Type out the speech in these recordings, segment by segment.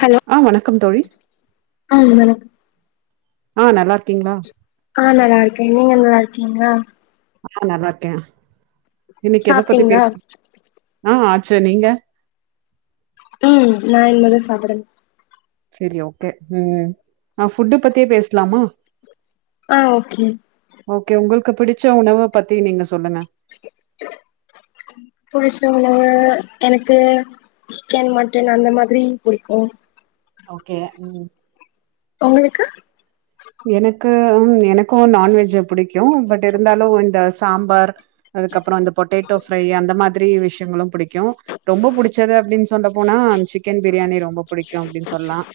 Hello ஆ வணக்கம் தோழி ஆ ஆ நல்லா இருக்கீங்களா ஆ நல்லா இருக்கேன் நீங்க நல்லா இருக்கீங்களா ஆ நல்லா இருக்கேன் இன்னைக்கு எத பத்தி பே சாப்ட்டீங்களா ஆ ச நீங்க ம் நா இனிமே தா சாப்பிடணு சரி ஓகே ம் ஆ ஃபுட் பத்தியே பேசலாமா ஆ ஓகே ஓகே உங்களுக்கு பிடிச்ச உணவ பத்தி நீங்க சொல்லுங்க புடிச்ச உனவு எனக்கு சிக்கன் மட்டன் அந்த மாதிரி புடிக்கும் ஓகே ம் உங்களுக்கு எனக்கு எனக்கும் நான்வெஜ் புடிக்கும் பட் இருந்தாலு இந்த சாம்பார் அதுக்கப்றோ இந்த பொட்டேட்டோ ஃப்ரை அந்த மா திரி விஷயங்களும் பிடிக் கும் ரொம்ப புடிச்சது அப்டின்னு சொல்ல போனா சிக்கன் பிரியாணி ரொம்ப பிடிக்கும் அப்டின்னு சொல்லலாம்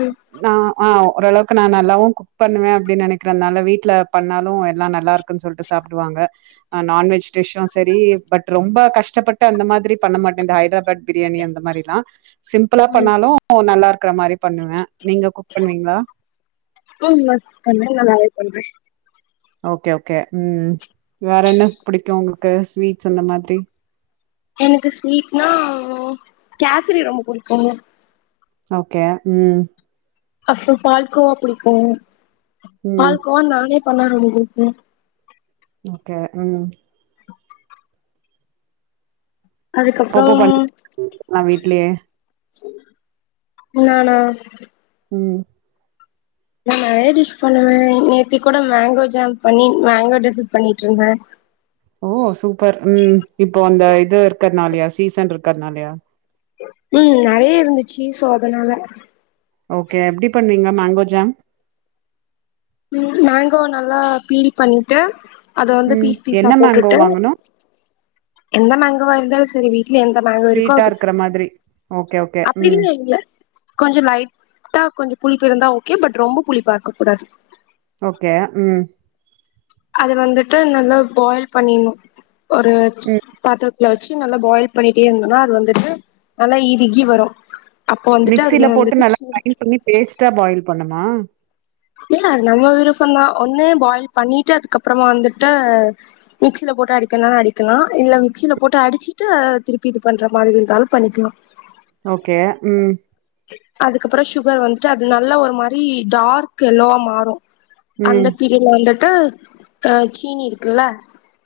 ம் ஆ அ ஓரளவுக்கு [unintelligible] [unintelligible] குக் பண்ணுவேன் அப்டி நெனைக்கிறனால வீட்ல பண்ணாலும் எல்லா நல்லா இருக்குனு சொல்லட்டு சாப்டுவாங்க நான் வெஜ் ஃபிஷ்யும் சேரி பட் ரொம்ப கஷ்ட் கஷ்டப்பட்டு அந்த மாதிரி பண்ண மாட்டன் இந்த ஹைதராபாத் பிரியாணி அந்த மாதிரிலாம் சிம்பிளா ம் பண்ணாலும் நல்லா இருக் இருக்கிற மாரி பண்ணுவன் நீங்க குக் பண்ணுவீங்களா ம் [unintelligible] பண்றேன் ஓகே ஓகே ம் வேற என்ன புடிக்கும் உங்களுக்கு ஸ்வீட்ஸ் அந்த மாதிரி எனக்கு ஸ்வீட்னா கேசரி ரொம்ப புடிக்கும்ங்க ஓகே ம் அப்றொ பால்கோவா புடிக்கு ம் பால் கோவா நானே பண்ணா ரொம்ப புடிக்கு ஓகே ம் ம் அதுக்கப்றொ அப்பப்போ பண்ணுவீங்களா வீட்லயே நானா ம் நா நெறையா டிஷ் பண்ணுவே நேத்தி கூடொ மேங்கோ ஜாம் பண்ணி மேங்கோ டெசெர்ட் பண்ணிட்ருந்தே ஓ சூப்பர் ம் இப்போ அந்த இது இருக்கற்துனாலயா சீசன் இருக்கற்துனாலயா ம் நெறைய இருந்துச்சு சோ அதனால ஓகே எப்டி பண்ணுவீங்க மேங்கோ ஜாம் ம் மேங்கோ நல்லா பீல் பண்ணிட்டு அத வந்து ம் பீஸ் பீஸா என்ன மேங்கோ போட்டுட்டு வாங்கணு எந்த மேங் எதுவா இருந்தாலு சரி வீ ட்ல எந்த மேங்கோ இருக்கோ ஸ்வீட்டா அது இருக்கற மாதிரி ஓகே ஓகே அப்படி ம் இல்ல இங்க கொஞ்சொ லைட்டா கொஞ்சொ புளிப் ப்பு இருந்தா ஓகே பட் ரொம்ப புளிப்பார்க்கக் கூடாது ஓகே ம் அது வந்துட்டு நல்லா பாயில் பண்ணின்ணு ஒரு ம் பாத்தரத்துல வச்சு நல்லா பாயில் பண்ணிட்டே இருந்தோன்னா அது வந்துட்டு நல்லா இருகி வரு அப்போ வந்துட்டு மிக்சீல அதுல போட்டு வந்துட்டு நல்லா சீனி கிரைண்ட் பண்ணி பேஸ்ட்டா பாயில் பண்ணுமா இல்ல அது நம்ம விருப்போந்தா ஒன்னு பாயில் பண்ணிட்டு அதுக்கப்புறமா வந்துட்டு மிக்சில போட்டு அடிக்கனனு அடிக்கலா இல்ல மிக்சில போட்டு அடிச்சிட்டு திருப்பி இது பண்ற மாரி இருந்தாலு பண்ணிக்கலா ஓகே ம் அதுக்கப்புறொ ஷுகர் வந்துட்டு அது நல்லா ஒரு மாரி டார்க் எல்லோவா மாறு அந்த ம் பீரியட்ல வந்துட் ட்டு ஆ சீனி இருக்குல்ல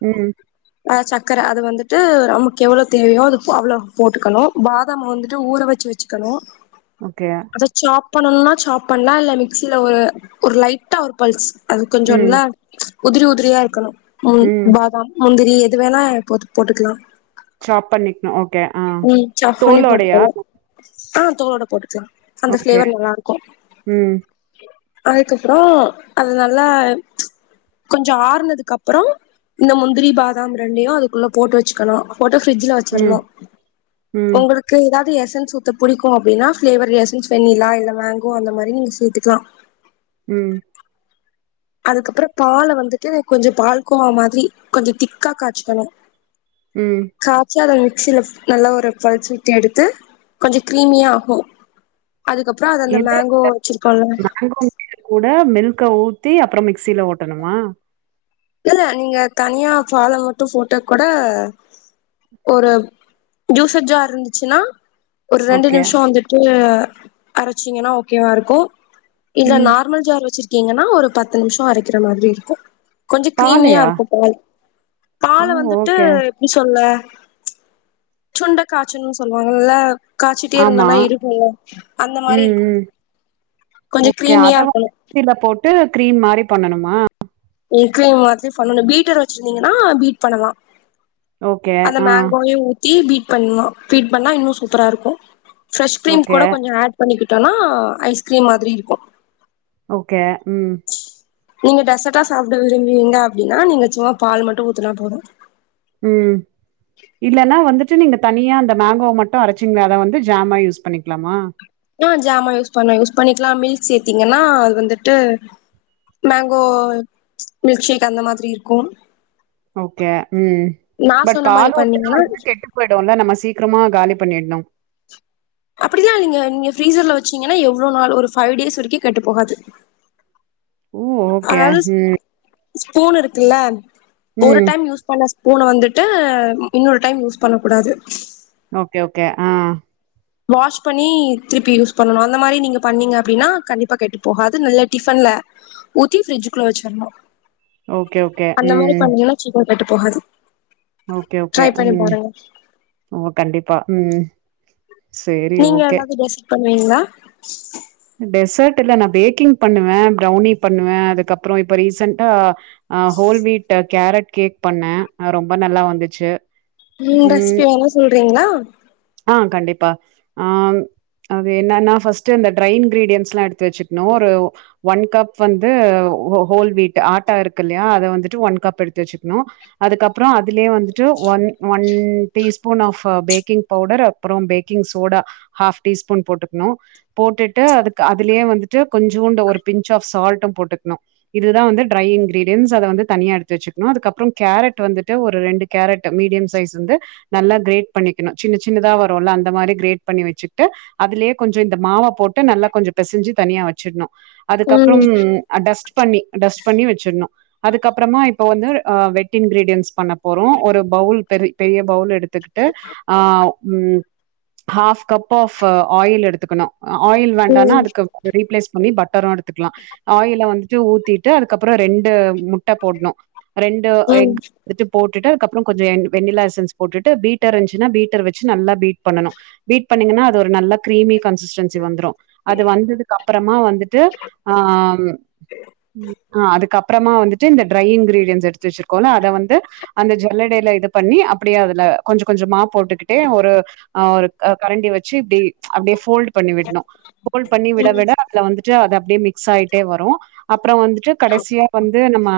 ம் ஆ சக்கர அது வந்துட்டு நமக்கு எவ்ளோ தேவையோ அது அவ்ளோ போட்டுக்கணு பாதாம் வந்துட்டு ஊற வச்சு வச்சுக்கணு ஓகே அத சாப் பண்ணணுன்னா சாப் பண்லா இல்ல மிக்ஸில ஒரு ஒரு லைட்டா ஒரு பல்ஸ் அது ம் கொஞ்சொர்ந்தா உதிரி உதிரியா இருக்கணு ம் பாதாம் முந்தி ரி எது வேணா போத் போட்டுக்கலா சாப் பண்ணிக்ணு ஓகே ஆ ம் சாப் பண்ணி தோலோடையா போட்டுக்கலா ஆ தோலோட போடுக்களா அந்த ஓகே பிஃளேவர் நல்லா இருக்கு ம் அதுக்கப்புறொ அது நல்லா கொஞ்சொ ஆற்னதுக்கு அப்புறொ இந்த முந்திரி பாதாம் ரெண்டையு அதுக்குள்ள போட்டு வச்சுக்கலா போட்டு பிரிஜ்ஜில ம் வச்சிறனு ம் உங்களுக்கு ஏதாவது எஸ் டன் சூப்ப பிடிக்கும் அப்டின்னா பிளேவர் எசன்ஸ் வெண்ணிலா இல்ல மேங்கோ அந்த மாரி நீங்க சேத்துக்கலாம் ம் அதுக்கப்புறம் பால வந்துட்டு கொஞ்சம் பால்கோவ மாதிரி கொஞ்சம் திக்கா காய்ச்சிக்கனும் ம் காச்சாத சில நல்லா ஒரு ஃபல்ஸ் விட்டு எடுத்து கொஞ்சம் கிரீமியா ஆகும் அதுக்கப்புறம் அத அந்த எது மேங்கோ வச்சிருக்கோம் இல்ல க ஊத்தி அப்புறம் மிக்சியில ஓட்டணுமா தெல்ல நீங்க தனியா பால மட்டும் போட்டாக்கூட ஒரு ஜூசர் ஜார் இருந்துச்சுன்னா ஒரு ரெண்டு ஓகே நிமிஷம் வந்துட்டு அரைச்சிங்கன்னா ஓகேவா இருக்கும் இல்ல ம் நார்மல் ஜார் வச்சிரு கிங்கன்னா ஒரு பத்து நிமிஷம் அரைக்கிற மாதிரி இருக்கும் கொஞ்சம் கிரீமியா பாலையா இருக்கும் பால் பால ஓ வந்துட்டு ஓகே எப்டி சொல்ல சுண்ட காய்ச்சினு சொல்லுவாங்க இல்ல காய்ச்சிட்டே ஆமா இருந்தோனா இருகும் இல்ல அந்த மாரி ம் இருக்கனு ம் கொஞ்ச கிரீமியா இருக்கணும் டு கிரீம் மாரி பண்ணணுமா ம் கிரீம் மாதிரி பண்ணணும் பீட்டர் வச்சிருந்தீங்கன்னா பீட் பண்ணலாம் ஓகே ஆ தி பீட் பண்ணணும் பீட் பண்ணா இன்னும் சூப்பரா இருக்கும் ப்ரெஷ்க்கிரிம் ஓகே கூட கொஞ்சோ ஆட் பண்ணிக்கிட் டனா ஐஸ்கிரீம் மாதிரி இருக்கும் ஓகே ம் நீங்க டெசர்டா சாப்ட விரும்புவீங்க அப்டின்னா நீங்க சும்மா பால் மட்டும் ஊத்தனா போதும் ம் இல்லன்னா வந்து ட்டு நீங்க தனியா அந்த மேங்கோவும் மட்டும் அரைச்சிங் நேரா வந்து ஜாமா யூஸ் பண்ணிக்கலாமா ஆ ஜாமா யூஸ் பண்ண யூஸ் பண்ணிக்கலா மில்க் சேத்தீங்கன்னா அது வந்துட்டு மேங்கோ மில்க் ஷேக் அந்த மாதிரி இருக்கும் ஓகே ம் பட் சொன்ன மாரி பால் ஊத்தனா பண்ணீங்கன்னா வந்து கெட்டு போய்டும் இல்ல நம்ம சீக்கிரமா காலி பண்ணிடுணும் அப்படிலான் இல்லைங்க நீங்க ஃபிரிசர்ல வச்சீங்கன்னா எவ்ளோ நாள் ஒரு ஃபைவ் டேஸ் வரைக்கும் கெட்டு போகாது ஓ ஓகே அதாவது ம் ஸ்பூன் இருக்கு இல்ல ஒரு ம் டைம் யூஸ் பண்ண ஸ் பூனா வந்துட்டு இன்னொரு டைம் யூஸ் பண்ண கூடாது ஓகே ஓகே ஆ வாஷ் பண்ணி திருப்பி யூஸ் பண்ணணு அந்த மாரி நீங்க பண்ணீங்க அப்டின்னா கண்டிப்பா கெட்டு போகாது நல்ல டிஃபன்ல ஊத்தி பிரஃரிட்ஜுக்குள்ள வச்சுரணு ஓகே ஓகே அந்த மாரி ம் பண்ணா வச்சிக்கோ கெட்டு போகாது ஓகே ஓகே ட்ரை பண்ணி ம் பாருங்க ஓ கண்டிப்பா ம் சேரி நீங்க ஓகே ஏதாவது ரெசிபி பண்ணுவீங்களா டெசர்ட் இல்ல நா பேக்கிங் பண்ணுவே ஃப்ரௌணி பண்ணுவே அதுக்கப்றொ இப்ப ரீசன்டா அ ஹோல் வீட்டு கேரட் கேக் பண்ணே அது ரொம்ப நல்லா வந்துச்சு ம் ரெசிபி வேண்ணா சொல்றீங்களா ஆ கண்டிப்பா ஆம் அது என்னென்னா பஃஸ்ட்டு இந்தட் ட்ரை இன்கிரீடியன்ஸ்லா எடுத்து வச்ச்சுக்கனு ஒரு ஒன் கப் வந்து ஓ ஹோல் வீட் ஆட்டா இருக்கு இல்லயா அத வந்துட்டு ஒன் கப் எடுத்து வச்சக்கணு அதுக்கப்றொ இதுலயே வந்துட்டு ஒன் ஒன் ம் டீஸ்பூன் ஆஃப்பு பேக்கிங் பவுடர் அப்புறம் பேக்கிங் சோடா ஹாஃப் டீஸ்பூன் போட்டுக்கணு போட்டுட்டு அதுக்கு அதுலயே வந்துட்டு கொஞ்சோண்டு ஒரு பின்ச் ஆஃப் சால்ட்டு போட்டுக்ணு இதுதா வந்து ட்ரை இன்கிரீடியன்ஸ் அத வந்து தனியா எடுத்து வச்சுக்கணு அதுக்கப்றொ கேரட் வந்துட்டு ஒரு ரெண்டு கேரட்டு மீடியம் சைஸ் வந்து நல்லா கிரேட் பண்ணிக்கணு சின்ன சின்னதா வருல்ல அந்த மாரி கிரேட் பண்ணி வச்சுிட்டு அதுலயே கொஞ்சொ இந்த மாவப் போட்டு நல்லா கொஞ்சோ பெசன்ஜி தனியா வச்சிட்ணு அதுக்கப்புறம் ம் அ டஸ்ட் பண்ணி டஸ்ட் பண்ணி வச்சிண்ணு அதுக்கப்புறமா இப் ப்போ வந்து ஆ வெட் இன்கிரீடியன்ஸ் பண்ண போறோ ஒரு பவுல் பெரி பெரிய பவுல் எடு த்துக்கிட்டு ஆ ம் ஹாஃப் கப் ஆஃப் ஆயில் எடுத்துக்கணு ஆயில் வேண்டான்னா ம் அதுக்கு ரீப்ளேஸ் பண்ணி பட் ட்டரு எடுத்துக்கலா ஆயில வந்துட்டு ஊத்திட்டு அதுக்கப்புறொ ரெண்டு முட் ட்டபோட்னு ரெண்டு ம் எக் வித் போட் ட்டுட்டு அதுக்கப்புறொ கொஞ்சோ எண் வெண்ணிலா எசன்ஸ் போட்டுட்டு பீட்டர் இருந்துச்சுன்னா பீட்டர் வச்சு நல்லா பீட் பண்ணனு பீட் பண்ணிங்கன்னா அது ஒரு நல்லா க்ரீமி கன்சிஸ்டெண் ன்சி வந்துரு அது வந்ததுக்கப்றமா வந்துட்டு ஆம் ஆ அதுக்கப்றமா வந்துட்டு இந்த டிரை இன்கிரிடியன்ஸ் எடுத்து வச்சிருக்கோல்ல அத வந்து அந்த ஜல்லடைல இது பண்ணி அப்படியே அதுல கொஞ்சோ கொஞ்சமா போட்டுக்கிட்டே ஒரு ஆ ஒரு க கரண்டி வச்சு இப்டி அப்டியே ஃபோல்ட் பண்ணி விட்ணு போஃல்ட் பண்ணி விட ம் விட அதுல வந்துட்டு அத ப்டே மிக்ஸ் ஆயிட்டே வரு அப் அப்றொ வந்துட்டு கடைசியா வந்து நம்ம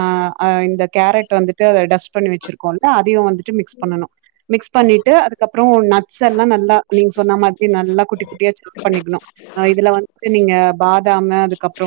ஆ இந்த கேரட் வந்துட்டு அத டஸ்ட் பண்ணி வச்சிருக்கோல்ல அதையு வந்துட் ட்டு மிக்ஸ் பண்ணணு மிக்ஸ் பண்ணிட்டு அதுக்கப்றொ நட்ஸ் எல்லா நல்லா நீங்க சொன்ன மாதிரி நல்லா குட்டி குட்டியா சாப் பண்ணிக்கணு ஆ இதுல வந்துட்டு நீங்க பாதாமு அதுக்கப்றொ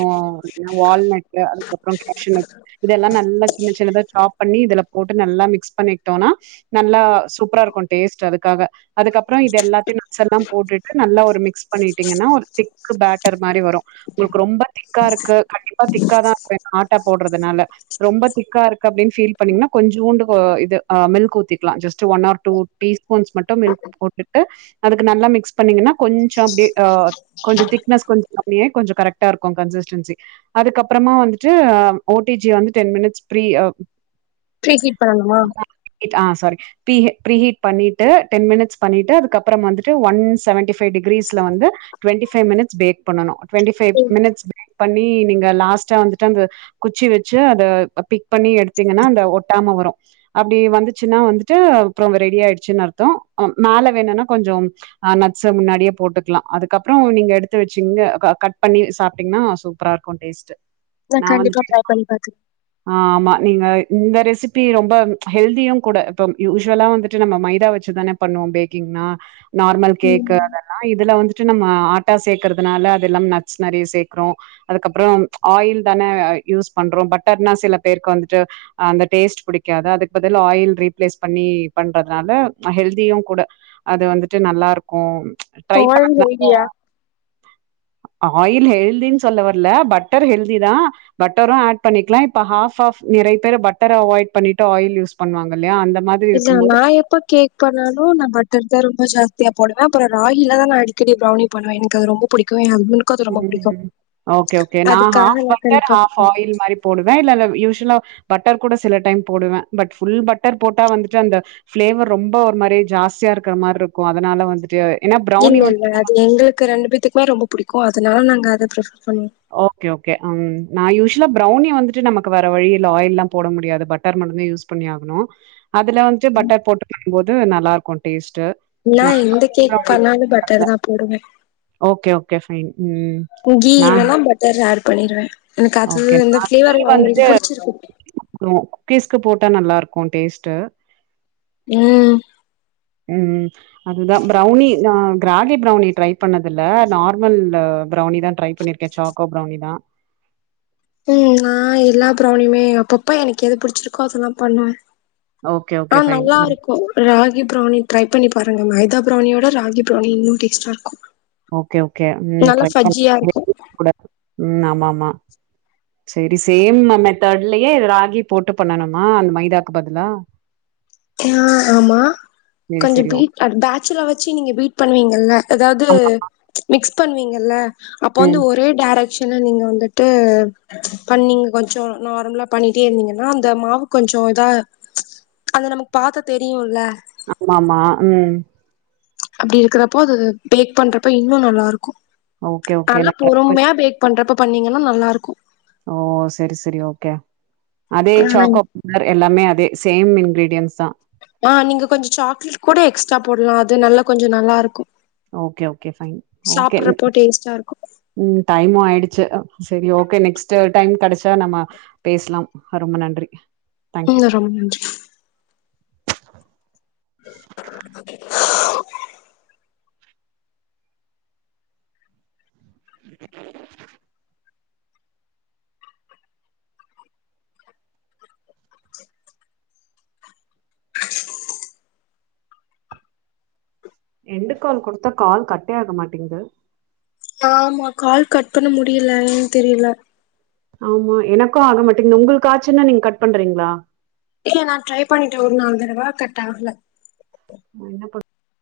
வால்நட்டு அதுக்கப்றொ கேஷுனட் இதெல்லா நல்லா சின்ன சின்னதா சாப் பண்ணி இதுல போட்டு நல்லா மிக்ஸ் பண்ணிட் ட்டோனா நல்லா சூப்பரா இருக்கு டேஸ்ட் அதுக்காக அதுக்கப்றொ இதெல்லாத்தையு நட்ஸ்ஸெல்லா போட்டுட்டு நல்லா ஒரு மிக்ஸ் பண்ணிட்டீங்கன்னா ஒரு திக் பேட்டர் மாரி வரு உங்களுக்கு ரொம்ப திக்கா இருக்கு கண்டிப்பா திக்காதா இருக்கு ஏன்னா ஆட்டா போட்றதுனால ரொம்பத் திக்கா இருக்கு அப்டின்னு பீஃல் பண்ணீங்கன்னா கொஞ்சூண்டு வ இது மில்க் ஊத்திக்கலா just one or two teaspoons மட்டு மில்க் போட்டுட்டு அதுக்கு நல்ல மிக்ஸ் பண்ணீங்கன்னா கொஞ் ஞ்சோ அப்டி அ கொஞ்சோ திக்னஸ் கொஞ்ச கம்மியே கொஞ்சோ கரெக்டா இருக்கு கசிஸ்டன்சி அதுக்கப்றமா வந்துட்டு அ ஓ டி ஜி வந் டென் மினிட்ஸ் ப்ரி அ ப்ரீஹீட் பண்ணணுமா ஹீட் ஆ சாரி பீஹீ் ப்ரீஹீட் பண்ணிட்டு டன் மினிட்ஸ் பண்ணிட்டு அதுக்கப்புறம் வந்துட்டு ஒன் செவன்டி ஃபைவ் டிகிரீஸ் ஸ்ல வந்து டுவென்டி ஃபை மினிட்ஸ் பேக் பண்ணலா டுவென்டி ஃபை ம் மினிட்ஸ் பேக் பண்ணி நீங்க லாஸ்ட்டா வந்துட்டு அந்த குச்சி வச்சு அந்த பிக் பண்ணி எடுத்தீங்கன்னா அந்த ஒட்டாம வரு அபடி வந்துச்னா வந்துட் ப்ரோ ரெடி ஆயிட்ச்னு அர்த்தோ நாள வேணுன்ணா கொஞ்சோ அ நட்ஸ் முன்னாடியே போட்டுக் லா அதுக்கப்றோ நீங்க எடுத்து வச்சீங்க கட் பண்ணி சாப்பிட்டீங்கன்னா சூப்பரா இருக்கு டேஸ்ட்டு ந கண்டிப்பா ட்ரை பண்ணி பாத்து ஆமா. நீங்க இந்த ரெசிபி ரொம்ப ஹெல்தியும் கூட இப்ப யூஸ்ுவலா வந்துட்டு நம்ம மைதா வச்சுதானே பண்ணுவோ பேக்கிங்னா நார்மல் கேக்கு ம் அதெல்லா இதுல வந்துட்டு நம்ம ஆட்டா சேர்க்கறதுனால அததுெல்லா நட்ஸ் நெறைய சேர்க்குறோ அதுக்கப்றோ ஆயில் தானே யூஸ் பண்றோ பட்டர்னா சில பேருக்கு வந்துட்டு அந்த டேஸ்ட் பிடிக்காது அதுக்கு பதில் ஆயில் ரீப்ளேஸ் பண்ணி பண்றதுனால ஹெல்தியு கூட அது வந்துட்டு நல்லா இருக்கு ஆயில் ஹெல்தியா ஆயில் ஹெல்தினு சொல்ல வர்ல பட்டர் ஹெல்திதா பட்டரும் ஆட் பண்ணிக்கலா இப்ப ஹாஃப் ஹாஃப் நெறய பேர் பட்டர அவாய்ட் பண்ணிட் ஆயில் யூஸ் பண்ணுவாங்கல்லையா அந்த மாதிரி இல்ல இருக்கும்போது நா எப்ப கேக் பண்ணாலு நா பட் டர் தா ரொம்ப ஜாஸ்தியா போடுவே அப்றோ ராகில தா நா அடிக்கடி ப்ரௌனி பண்ணுவே அது எனக்கு ரொம்ப பிடிக்கு என் ம் ஓகே ஓகே நா அதுக்காக ஹாஃப் நா பட்டர் கண்டிப்பா ஹாஃப் பண்ணுவே ஆயில் மாரி போடுவே இல்ல இ யூஷ்லா பட்டர் கூட சில டைம் போடுவே பட் ஃபுல் பட்டர் போட்டா வந்துட்டு அந்த ஃபிளேவர் ரொம்ப ஒரு மாரி ஜாஸ்தியா இருக்கிற மாரி இருக்கு அதனால வந்துட்டு ஏன்னா இல்ல ப்ரௌனி வந்து இல்ல அது எங்களுக்கு ரெண்டு பேத்துக்குமே ரொம்ப புடிக்கும் ஓ அதனால நாங்க அத பிரஃபர் ஓகே ஓகே அம் நா யூஷ் லா ப்ரௌனி வந்துட்டு நமக்கு வர வழியில்ல ஆயில்லா போட முடியாது பட்டர் மட்டுந்தா யூஸ் பண்ணி ஆகணு அதுல வந்துடு பட்டர் போட்டு பண்ணு போது நல்லா இருக்கு டேஸ்ட் நா எந்த கேக் பண்ணாலு பட்டர் தா போடுவே அயின் ம் நான் லல்லா பட்டர் அடு பண்ணிடுவே ஓகே நா கீ வந்து புடிச்சிருக்கு குக்கீஸ்கு போட்டா நல்லா இருக்கு டேஸ்ட் ட்டு ம் ம் அதுதா ப்ரௌனி நா ராகி ப்ரௌனி ட்ரை பண்ணது இல நார்மல் ப்ரௌனி தா ட்ரை பண்ணிருக்கே சாக்கோ ப்ரௌனி தா ம் நா எல்லா ப்ரௌனியுமே அப்பப்போ எனக்கு எது புடிச்சிருக்கோ அதெல்லா பண்ணுவே ஓகே, ஓகே. ஆ ஃபைன். நல்லா ம். இருக்கு ராகி ப்ரௌனி ட்ரை பண்ணி பாருங்க மைதா ப்ரௌணியோட ராகி ப்ரௌணி இன்னும் டேஸ்டா இருக்கும் ஓகே ஓகே ம் ட்ரை இருக்கு பண்லாம் [inaudible] ம் ஆமா ஆமா சரி சேம் மெ மெத்தட்லயே ராகி போட்டு பண்ணணுமா அந்த மைதாக்கு பதிலா ஆ ஆமா செரி கொஞ்சம் செரி ஓ பீட் அது பேட்ச்சில வச்சி நீங்க பீட் பண்ணுவீங்கல்ல அதாவது ஆமா மிக்ஸ் பண்ணுவீங்க இல்ல அப்போ வந்து ம் ஒரே டேரக்ட் ஷனா நீங்க வந்துட்டு பண்ணீங்க கொஞ்சம் நார்மலா பண்ணிட்டே இருந்தீங்கன்னா அந்த மாவு கொஞ்சோம் இதா அந்த நமக்கு பாத்தா தெரியும் இல்ல ஆமாமா ம் அப்டி இருக்கறப்போ அது பேக் பண்றப்போ இன்னும் நல்லா இருக்கும் ஓகே ஓகே நல்ல நா ட்ரை பண் பொருமையா பேக் பண்றப்ப பண்ணீங்கன்னா நல்லா இருக்கும் ஓ சரி சரி ஓகே அதே ஆ சாக்கோ பார் எல்லாமே அதே சேம் இன்கிரீ டியன்ஸ்தா ஆ நீங்க கொஞ்சம் சாக்லேட் கூட எக்ஸ்ட்ரா போடலாம் அது நல்லா கொஞ்சம் நல்லா இருக்கும் ஓகே ஓகே ஃபைன் ஓகே டேஸ்ட்டா இருக்கு ம் டைமும் ஆயிடுச்சு சரி ஓகே நெக்ஸ்ட் டைம் கெடச்சா நம்ம பேசலாம் ரொம்ப நன்றி உம் தேங்க்யூ ரொம்ப நன்றி எண்டுகால் கொடுத்தா கால் கட்டே ஆக மாட்டிங்குது ஆமா கால் கட் பண்ண முடியல என்னான்னு தெரில ஆமா எனக்கும் ஆக மாட்டேங்குது உங்களுக்கு ஆச்சின்ன நீங்க கட் பண்றீங்களா இல்ல நான் ட்ரை பண்ணிட்டேன் ஒரு நாலு தடவை கட் ஆகல ஆ என்ன பண்